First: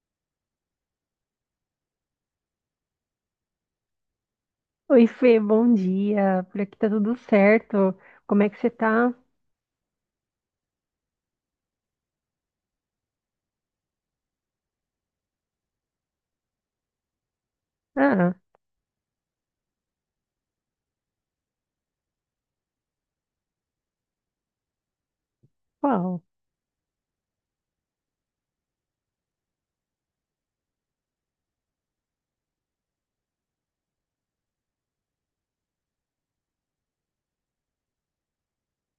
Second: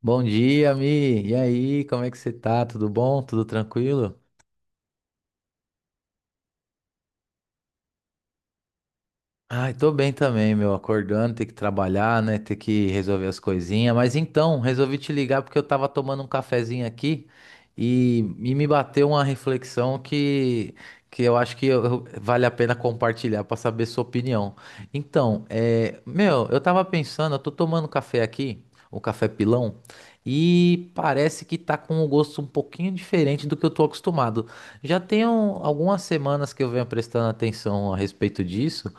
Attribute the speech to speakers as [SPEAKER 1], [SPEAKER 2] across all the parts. [SPEAKER 1] Bom dia, Mi. E aí, como é que você tá? Tudo bom? Tudo tranquilo?
[SPEAKER 2] Oi, Fê, bom dia. Por aqui tá tudo certo. Como é que você tá?
[SPEAKER 1] Ai, tô bem também, meu. Acordando, ter que trabalhar, né? Ter que resolver as coisinhas. Mas então, resolvi te ligar porque eu tava tomando um cafezinho aqui e,
[SPEAKER 2] Ah,
[SPEAKER 1] e me bateu uma reflexão que eu acho que vale a pena compartilhar pra saber sua opinião. Então,
[SPEAKER 2] qual?
[SPEAKER 1] meu, eu tava pensando, eu tô tomando café aqui, o café pilão, e parece que tá com um gosto um pouquinho diferente do que eu tô acostumado. Já tem algumas semanas que eu venho prestando atenção a respeito disso.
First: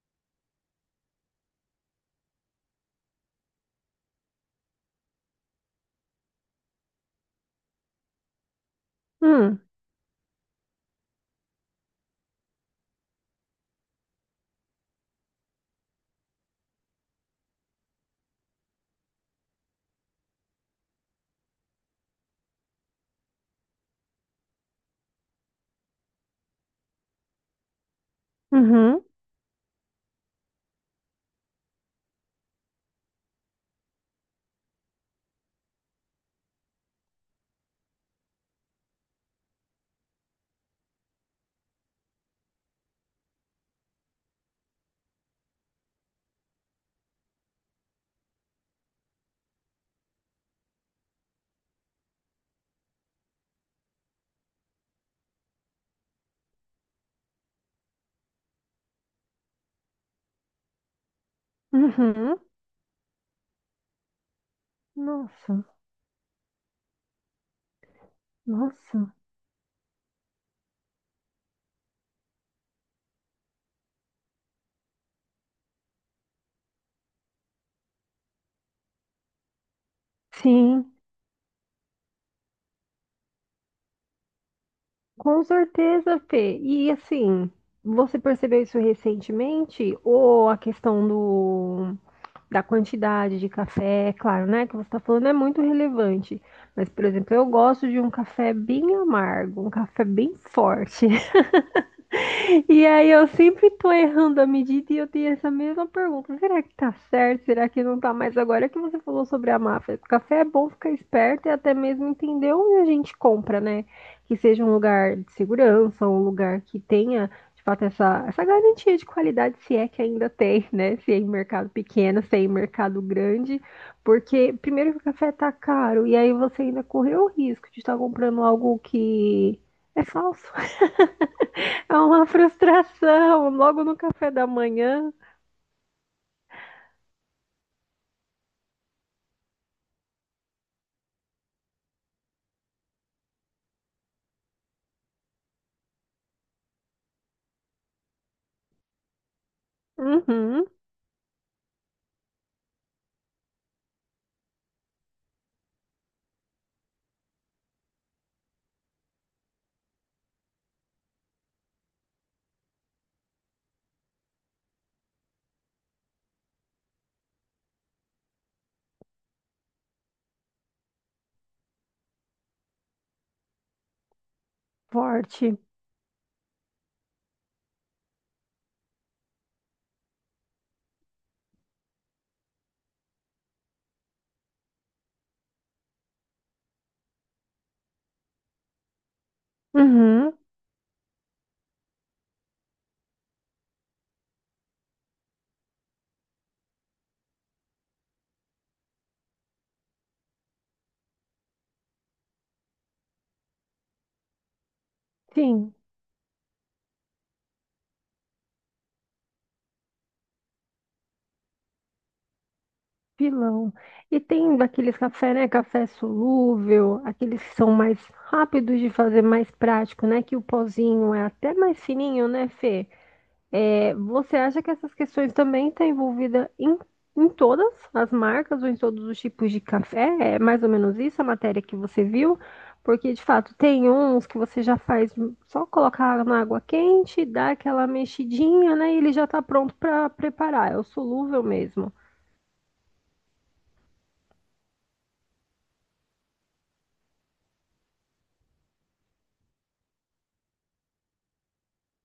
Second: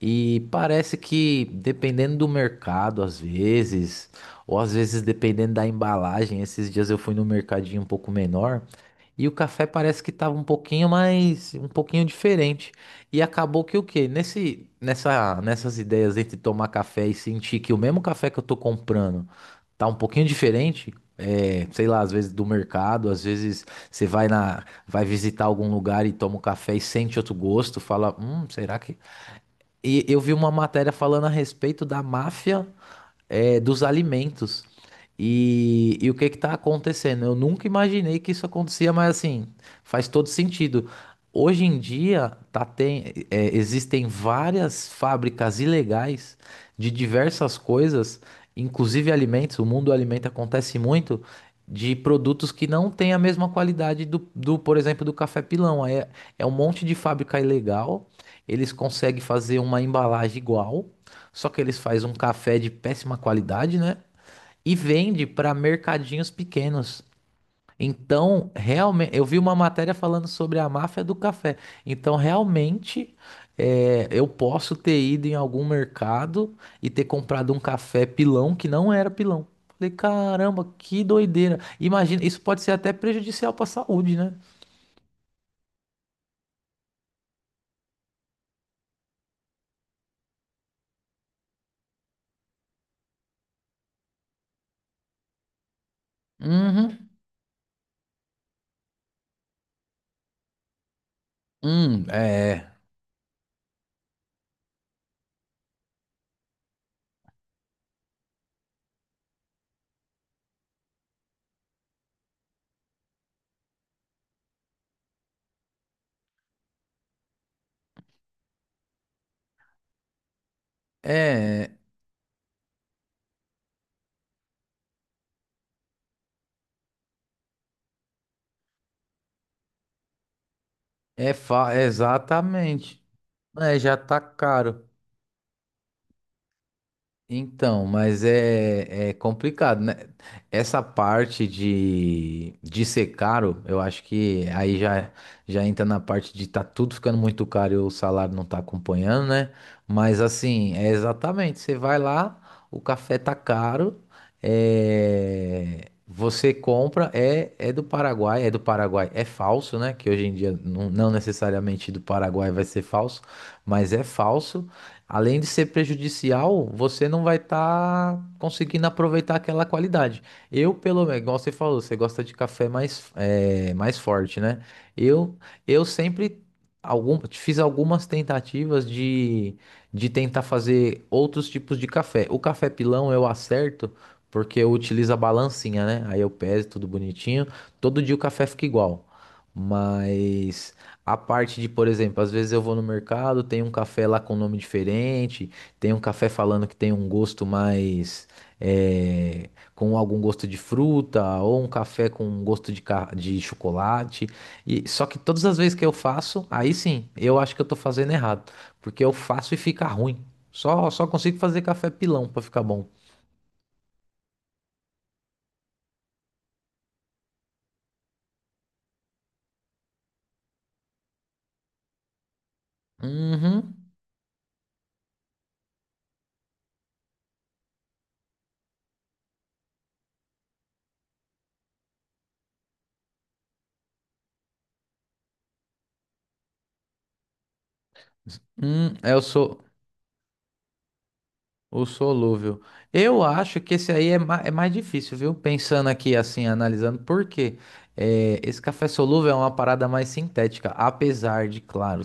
[SPEAKER 1] E parece que dependendo do mercado, às vezes, ou às vezes dependendo da embalagem, esses dias eu fui no mercadinho um pouco menor e o
[SPEAKER 2] Hum,
[SPEAKER 1] café parece que tava um pouquinho diferente. E acabou que o quê? Nessas ideias entre tomar café e sentir que o mesmo café que eu tô comprando tá um pouquinho diferente, sei lá, às vezes do mercado, às vezes você vai visitar algum lugar e toma um café e sente outro gosto, fala, será que.
[SPEAKER 2] uhum,
[SPEAKER 1] E eu vi uma matéria falando a respeito da máfia, dos alimentos. E o que está acontecendo? Eu nunca imaginei que isso acontecia, mas assim, faz todo sentido. Hoje em dia, tá, tem, existem várias fábricas ilegais de diversas coisas, inclusive alimentos. O mundo do alimento acontece muito de produtos que não têm a mesma qualidade do, por exemplo, do café pilão. É um monte de fábrica ilegal. Eles conseguem fazer uma embalagem igual, só que eles fazem um
[SPEAKER 2] uhum.
[SPEAKER 1] café de péssima qualidade, né? E vende para
[SPEAKER 2] Nossa,
[SPEAKER 1] mercadinhos pequenos. Então,
[SPEAKER 2] nossa.
[SPEAKER 1] realmente, eu vi uma matéria falando sobre a máfia do café. Então, realmente, eu posso ter ido em algum mercado e ter comprado um café pilão que não era pilão. Falei, caramba,
[SPEAKER 2] Sim,
[SPEAKER 1] que doideira. Imagina, isso pode ser até prejudicial para a saúde, né?
[SPEAKER 2] com certeza, Fê. E assim, você percebeu isso recentemente? Ou a questão do, da quantidade de café, é claro, né? Que você está falando é muito relevante. Mas, por
[SPEAKER 1] Uhum.
[SPEAKER 2] exemplo, eu gosto de um café bem amargo, um café bem forte.
[SPEAKER 1] Hum, é,
[SPEAKER 2] E aí eu sempre tô errando a medida e eu tenho essa mesma pergunta. Será que tá certo? Será que não tá mais? Agora que você falou sobre a máfia, café é bom ficar esperto e até mesmo entender onde a gente compra, né? Que seja um lugar de segurança, um lugar que tenha, de fato, essa garantia de qualidade, se é que ainda tem, né? Se é em mercado
[SPEAKER 1] é,
[SPEAKER 2] pequeno, se é em mercado grande. Porque, primeiro, que o café tá caro e aí você ainda correu o risco de estar comprando algo que é falso. É uma
[SPEAKER 1] Exatamente.
[SPEAKER 2] frustração,
[SPEAKER 1] É,
[SPEAKER 2] logo no
[SPEAKER 1] já tá
[SPEAKER 2] café da
[SPEAKER 1] caro.
[SPEAKER 2] manhã.
[SPEAKER 1] Então, mas é complicado, né? Essa parte de ser caro, eu acho que aí já entra na parte de tá tudo ficando muito caro e o salário não tá acompanhando, né? Mas
[SPEAKER 2] Uhum,
[SPEAKER 1] assim, é exatamente, você vai lá, o café tá caro, você compra, é do Paraguai, é falso, né? Que hoje em dia não, não necessariamente do Paraguai vai ser falso, mas é falso. Além de ser prejudicial, você não vai estar conseguindo aproveitar aquela qualidade. Eu, pelo menos, igual você falou, você gosta de café mais forte, né? Eu,
[SPEAKER 2] forte.
[SPEAKER 1] eu sempre fiz algumas tentativas de tentar fazer outros tipos de café. O café pilão eu acerto porque eu utilizo a balancinha, né? Aí eu peso tudo bonitinho. Todo dia o café fica igual.
[SPEAKER 2] Uhum,
[SPEAKER 1] Mas a parte de, por exemplo, às vezes eu vou no mercado, tem um café lá com nome diferente, tem um café falando que tem um gosto mais, eh, com algum gosto de fruta, ou um café com um gosto de chocolate. E só que todas as
[SPEAKER 2] sim,
[SPEAKER 1] vezes que eu faço, aí sim, eu acho que eu tô fazendo errado, porque eu faço e fica ruim. Só consigo fazer café pilão pra ficar bom.
[SPEAKER 2] pilão. E tem daqueles café, né? Café solúvel, aqueles que são mais rápidos de fazer, mais prático, né? Que o pozinho é até mais fininho, né, Fê?
[SPEAKER 1] Uhum.
[SPEAKER 2] É, você acha que essas questões também estão envolvidas em todas as marcas ou em todos os tipos de café? É mais ou menos isso a matéria que você viu? Porque, de fato, tem uns que você já faz só colocar na água quente, dá aquela mexidinha, né? E ele
[SPEAKER 1] Eu
[SPEAKER 2] já está
[SPEAKER 1] sou
[SPEAKER 2] pronto para preparar. É o solúvel
[SPEAKER 1] o
[SPEAKER 2] mesmo.
[SPEAKER 1] solúvel. Eu acho que esse aí é mais difícil, viu? Pensando aqui, assim, analisando, por quê? É, esse café solúvel é uma parada mais sintética, apesar de, claro,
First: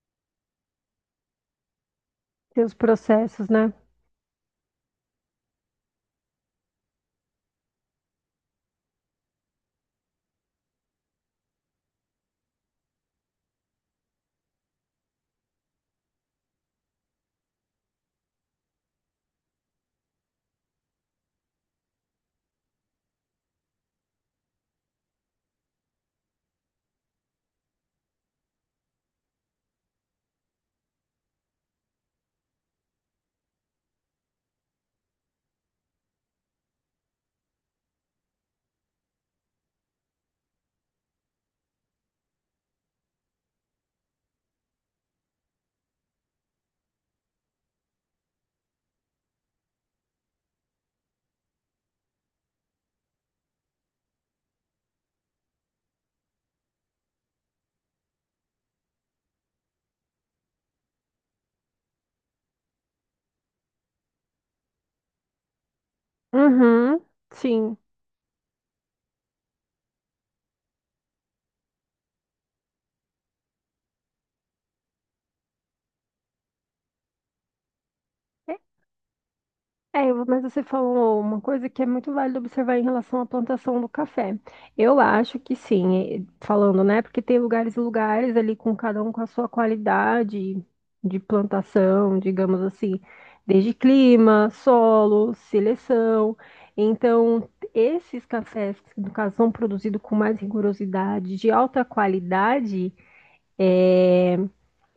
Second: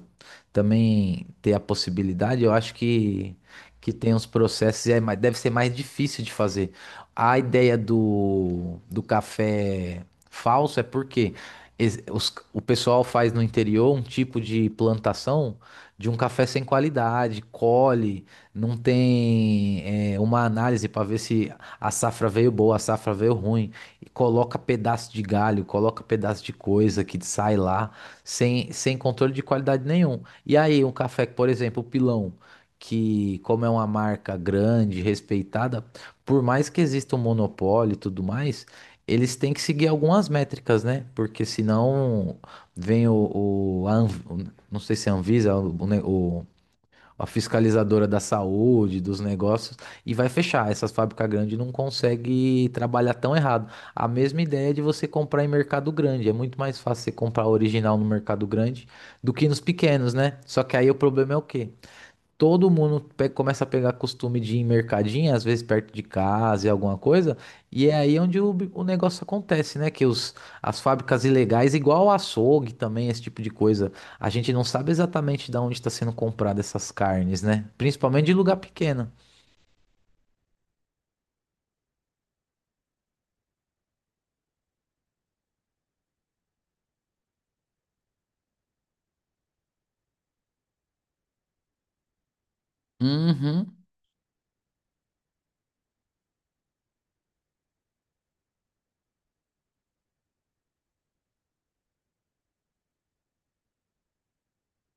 [SPEAKER 1] também ter a possibilidade, eu
[SPEAKER 2] Tem os
[SPEAKER 1] acho que,
[SPEAKER 2] processos, né?
[SPEAKER 1] que tem uns processos e deve ser mais difícil de fazer. A ideia do café falso é porque o pessoal faz no interior um tipo de plantação de um café sem qualidade, colhe, não tem, uma análise para ver se a safra veio boa, a safra veio ruim, e coloca pedaço de galho, coloca pedaço de coisa que sai lá, sem controle de qualidade nenhum. E aí, um café, que, por exemplo, o Pilão, que como é uma marca grande, respeitada, por mais que exista um monopólio e tudo mais, eles têm que seguir algumas métricas, né? Porque senão vem o, a Anv- o- não sei se é a Anvisa, o, a fiscalizadora da saúde, dos negócios, e vai fechar. Essas fábricas grandes não conseguem trabalhar tão errado. A mesma ideia de você comprar em mercado grande. É muito mais fácil você comprar original no mercado grande do que nos pequenos, né? Só que aí o problema é o quê? Todo mundo começa a pegar costume de ir em mercadinho, às vezes perto de casa e alguma
[SPEAKER 2] Uhum,
[SPEAKER 1] coisa,
[SPEAKER 2] sim.
[SPEAKER 1] e é aí onde o negócio acontece, né? Que as fábricas ilegais, igual o açougue também, esse tipo de coisa, a gente não sabe exatamente de onde está sendo comprada essas carnes, né? Principalmente de
[SPEAKER 2] É,
[SPEAKER 1] lugar pequeno.
[SPEAKER 2] Mas você falou uma coisa que é muito válido observar em relação à plantação do café. Eu acho que sim, falando, né? Porque tem lugares e lugares ali com cada um com a sua qualidade de plantação, digamos assim, desde
[SPEAKER 1] Uhum.
[SPEAKER 2] clima, solo, seleção. Então, esses cafés que, no caso, são produzidos com mais rigorosidade, de alta qualidade. É,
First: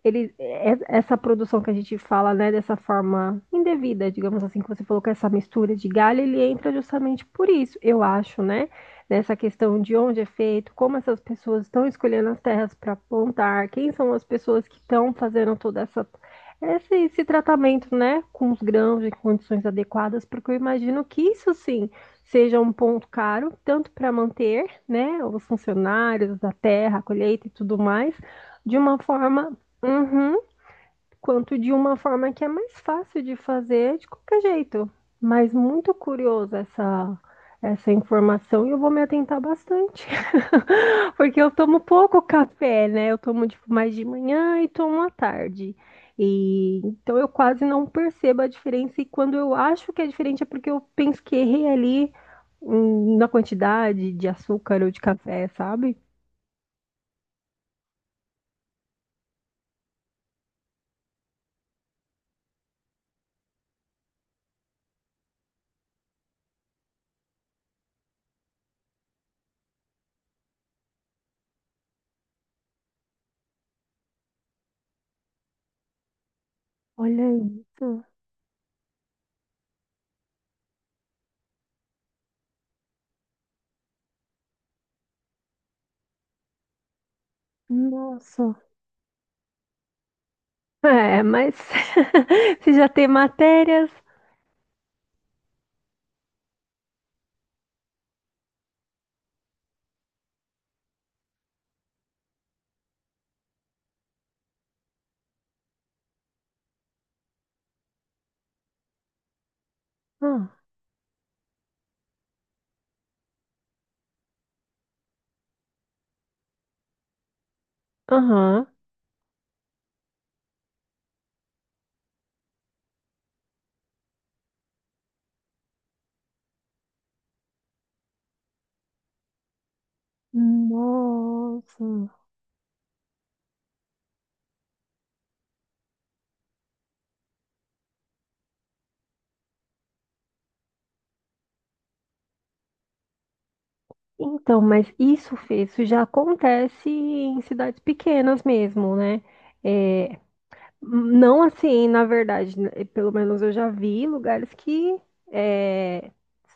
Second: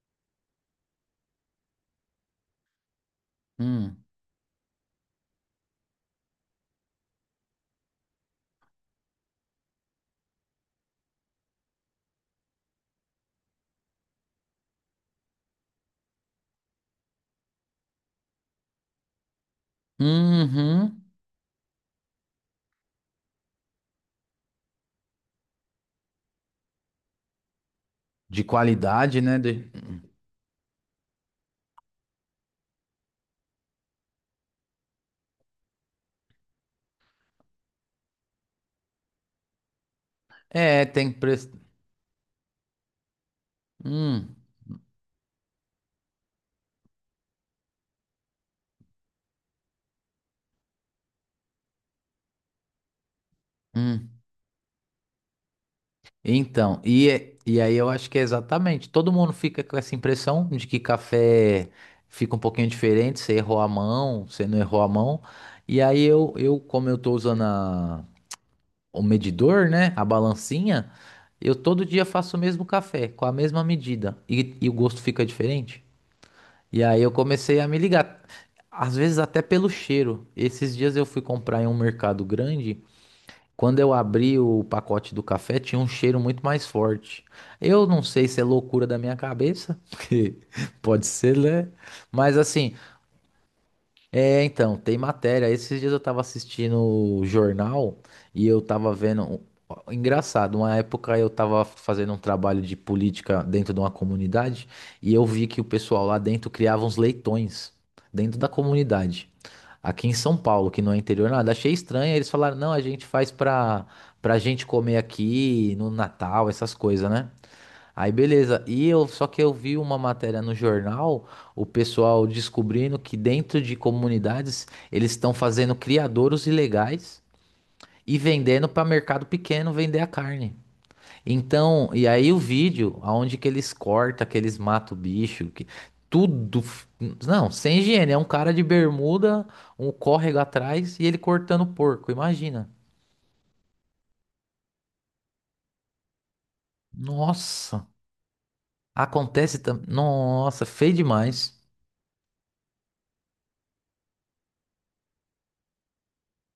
[SPEAKER 2] ele, essa produção que a gente fala, né, dessa forma
[SPEAKER 1] Hum.
[SPEAKER 2] indevida, digamos assim, que você falou com essa mistura de galho, ele entra justamente por isso, eu acho, né? Nessa questão de onde é feito, como essas pessoas estão escolhendo as terras para plantar, quem são as pessoas que estão fazendo toda essa esse tratamento, né, com os grãos em condições adequadas, porque eu
[SPEAKER 1] Uhum.
[SPEAKER 2] imagino que isso sim seja um ponto caro, tanto para manter, né, os funcionários da terra, a colheita e tudo mais
[SPEAKER 1] De
[SPEAKER 2] de uma
[SPEAKER 1] qualidade, né?
[SPEAKER 2] forma.
[SPEAKER 1] De...
[SPEAKER 2] Uhum, quanto de uma forma que é mais fácil de fazer de qualquer jeito. Mas muito curiosa essa, essa informação e eu vou me atentar bastante.
[SPEAKER 1] É, tem
[SPEAKER 2] Porque eu
[SPEAKER 1] preço.
[SPEAKER 2] tomo pouco café, né? Eu tomo tipo, mais de
[SPEAKER 1] Hum.
[SPEAKER 2] manhã e tomo à tarde. E então eu quase não percebo a diferença. E quando eu acho que é diferente é porque eu penso que errei ali, na quantidade
[SPEAKER 1] Hum.
[SPEAKER 2] de açúcar ou de café, sabe?
[SPEAKER 1] Então, e aí eu acho que é exatamente. Todo mundo fica com essa impressão de que café fica um pouquinho diferente, você errou a mão, você não errou a mão. E aí eu como eu tô usando o medidor, né, a balancinha, eu todo dia faço o mesmo café, com a mesma medida, e o gosto fica diferente. E aí eu
[SPEAKER 2] Olha
[SPEAKER 1] comecei a me
[SPEAKER 2] isso.
[SPEAKER 1] ligar. Às vezes até pelo cheiro. Esses dias eu fui comprar em um mercado grande. Quando eu abri o pacote do café, tinha um cheiro muito mais forte. Eu não sei se é
[SPEAKER 2] Nossa.
[SPEAKER 1] loucura da minha cabeça, porque pode
[SPEAKER 2] É,
[SPEAKER 1] ser,
[SPEAKER 2] mas
[SPEAKER 1] né? Mas
[SPEAKER 2] se
[SPEAKER 1] assim,
[SPEAKER 2] já tem matérias.
[SPEAKER 1] então, tem matéria. Esses dias eu tava assistindo o jornal e eu tava vendo. Ó, engraçado, uma época eu tava fazendo um trabalho de política dentro de uma comunidade e eu vi que o pessoal lá dentro criava uns leitões dentro da comunidade. Aqui em São
[SPEAKER 2] Ah,
[SPEAKER 1] Paulo, que não é interior nada, achei estranho. Eles falaram: não, a gente faz pra gente comer aqui no Natal, essas coisas, né? Aí beleza.
[SPEAKER 2] aham.
[SPEAKER 1] E eu Só que eu vi uma matéria no jornal, o pessoal descobrindo que dentro de comunidades eles estão fazendo criadouros ilegais e vendendo para mercado pequeno vender a carne. Então, e
[SPEAKER 2] Nossa.
[SPEAKER 1] aí o vídeo, aonde que eles cortam, que eles matam o bicho, que tudo, não, sem higiene, é um cara de bermuda, um córrego atrás e ele cortando porco, imagina.
[SPEAKER 2] Então, mas isso, Fê, isso já acontece em cidades
[SPEAKER 1] Nossa,
[SPEAKER 2] pequenas mesmo, né?
[SPEAKER 1] acontece também.
[SPEAKER 2] É,
[SPEAKER 1] Nossa, feio
[SPEAKER 2] não
[SPEAKER 1] demais.
[SPEAKER 2] assim, na verdade, né, pelo menos eu já vi lugares que é,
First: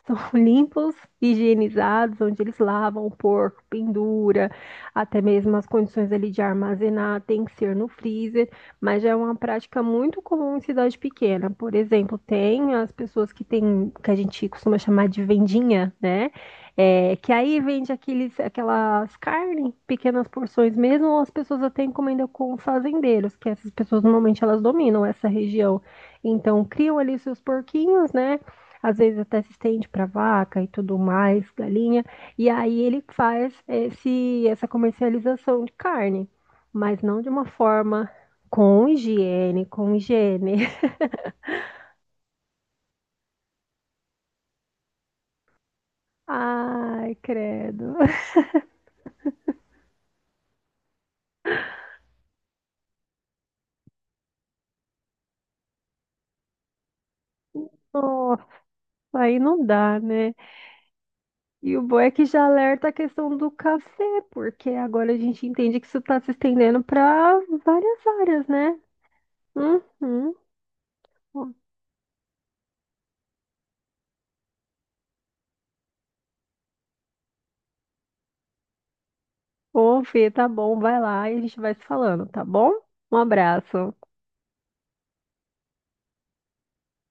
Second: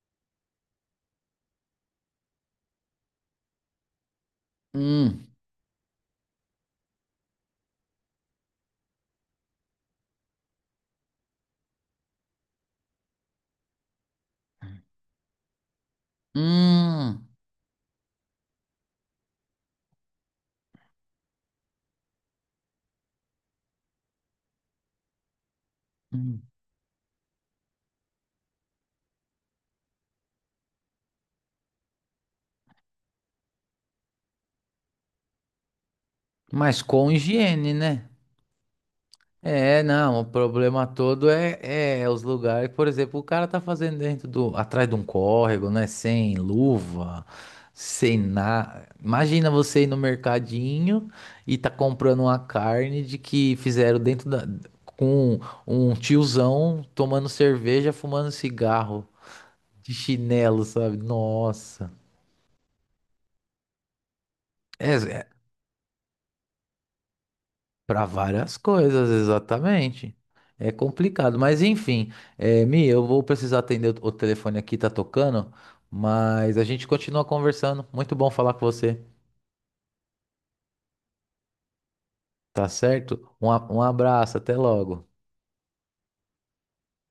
[SPEAKER 2] são limpos, higienizados, onde eles lavam o porco, pendura, até
[SPEAKER 1] Hum,
[SPEAKER 2] mesmo as condições ali de armazenar tem que ser no freezer, mas já é uma prática muito comum em cidade pequena. Por exemplo, tem as pessoas que tem, que a gente costuma chamar de vendinha, né? É,
[SPEAKER 1] hum,
[SPEAKER 2] que aí vende aqueles, aquelas carnes, pequenas porções mesmo, ou as pessoas até encomendam com fazendeiros, que essas pessoas normalmente elas dominam essa região.
[SPEAKER 1] hum.
[SPEAKER 2] Então criam ali seus porquinhos, né? Às vezes até se estende para vaca e tudo mais, galinha. E aí ele faz esse, essa comercialização de carne,
[SPEAKER 1] Mas
[SPEAKER 2] mas
[SPEAKER 1] com
[SPEAKER 2] não de uma
[SPEAKER 1] higiene, né?
[SPEAKER 2] forma com higiene,
[SPEAKER 1] É,
[SPEAKER 2] com
[SPEAKER 1] não, o
[SPEAKER 2] higiene.
[SPEAKER 1] problema todo é os lugares. Por exemplo, o cara tá fazendo atrás de um córrego, né? Sem
[SPEAKER 2] Ai,
[SPEAKER 1] luva,
[SPEAKER 2] credo.
[SPEAKER 1] sem nada. Imagina você ir no mercadinho e tá comprando uma carne de que fizeram com um tiozão tomando cerveja, fumando
[SPEAKER 2] Nossa,
[SPEAKER 1] cigarro
[SPEAKER 2] aí não
[SPEAKER 1] de
[SPEAKER 2] dá, né?
[SPEAKER 1] chinelo, sabe?
[SPEAKER 2] E o
[SPEAKER 1] Nossa.
[SPEAKER 2] bom é que já alerta a questão do café, porque
[SPEAKER 1] É,
[SPEAKER 2] agora a
[SPEAKER 1] é,
[SPEAKER 2] gente entende que isso está se estendendo para
[SPEAKER 1] Para
[SPEAKER 2] várias áreas,
[SPEAKER 1] várias
[SPEAKER 2] né?
[SPEAKER 1] coisas, exatamente.
[SPEAKER 2] Uhum.
[SPEAKER 1] É complicado, mas enfim, Mi, eu vou precisar atender o telefone aqui, tá tocando, mas a gente continua conversando. Muito bom falar com você,
[SPEAKER 2] Ô, Fê, tá bom, vai lá e a gente vai se falando, tá
[SPEAKER 1] tá
[SPEAKER 2] bom? Um
[SPEAKER 1] certo? Um
[SPEAKER 2] abraço.
[SPEAKER 1] abraço, até logo.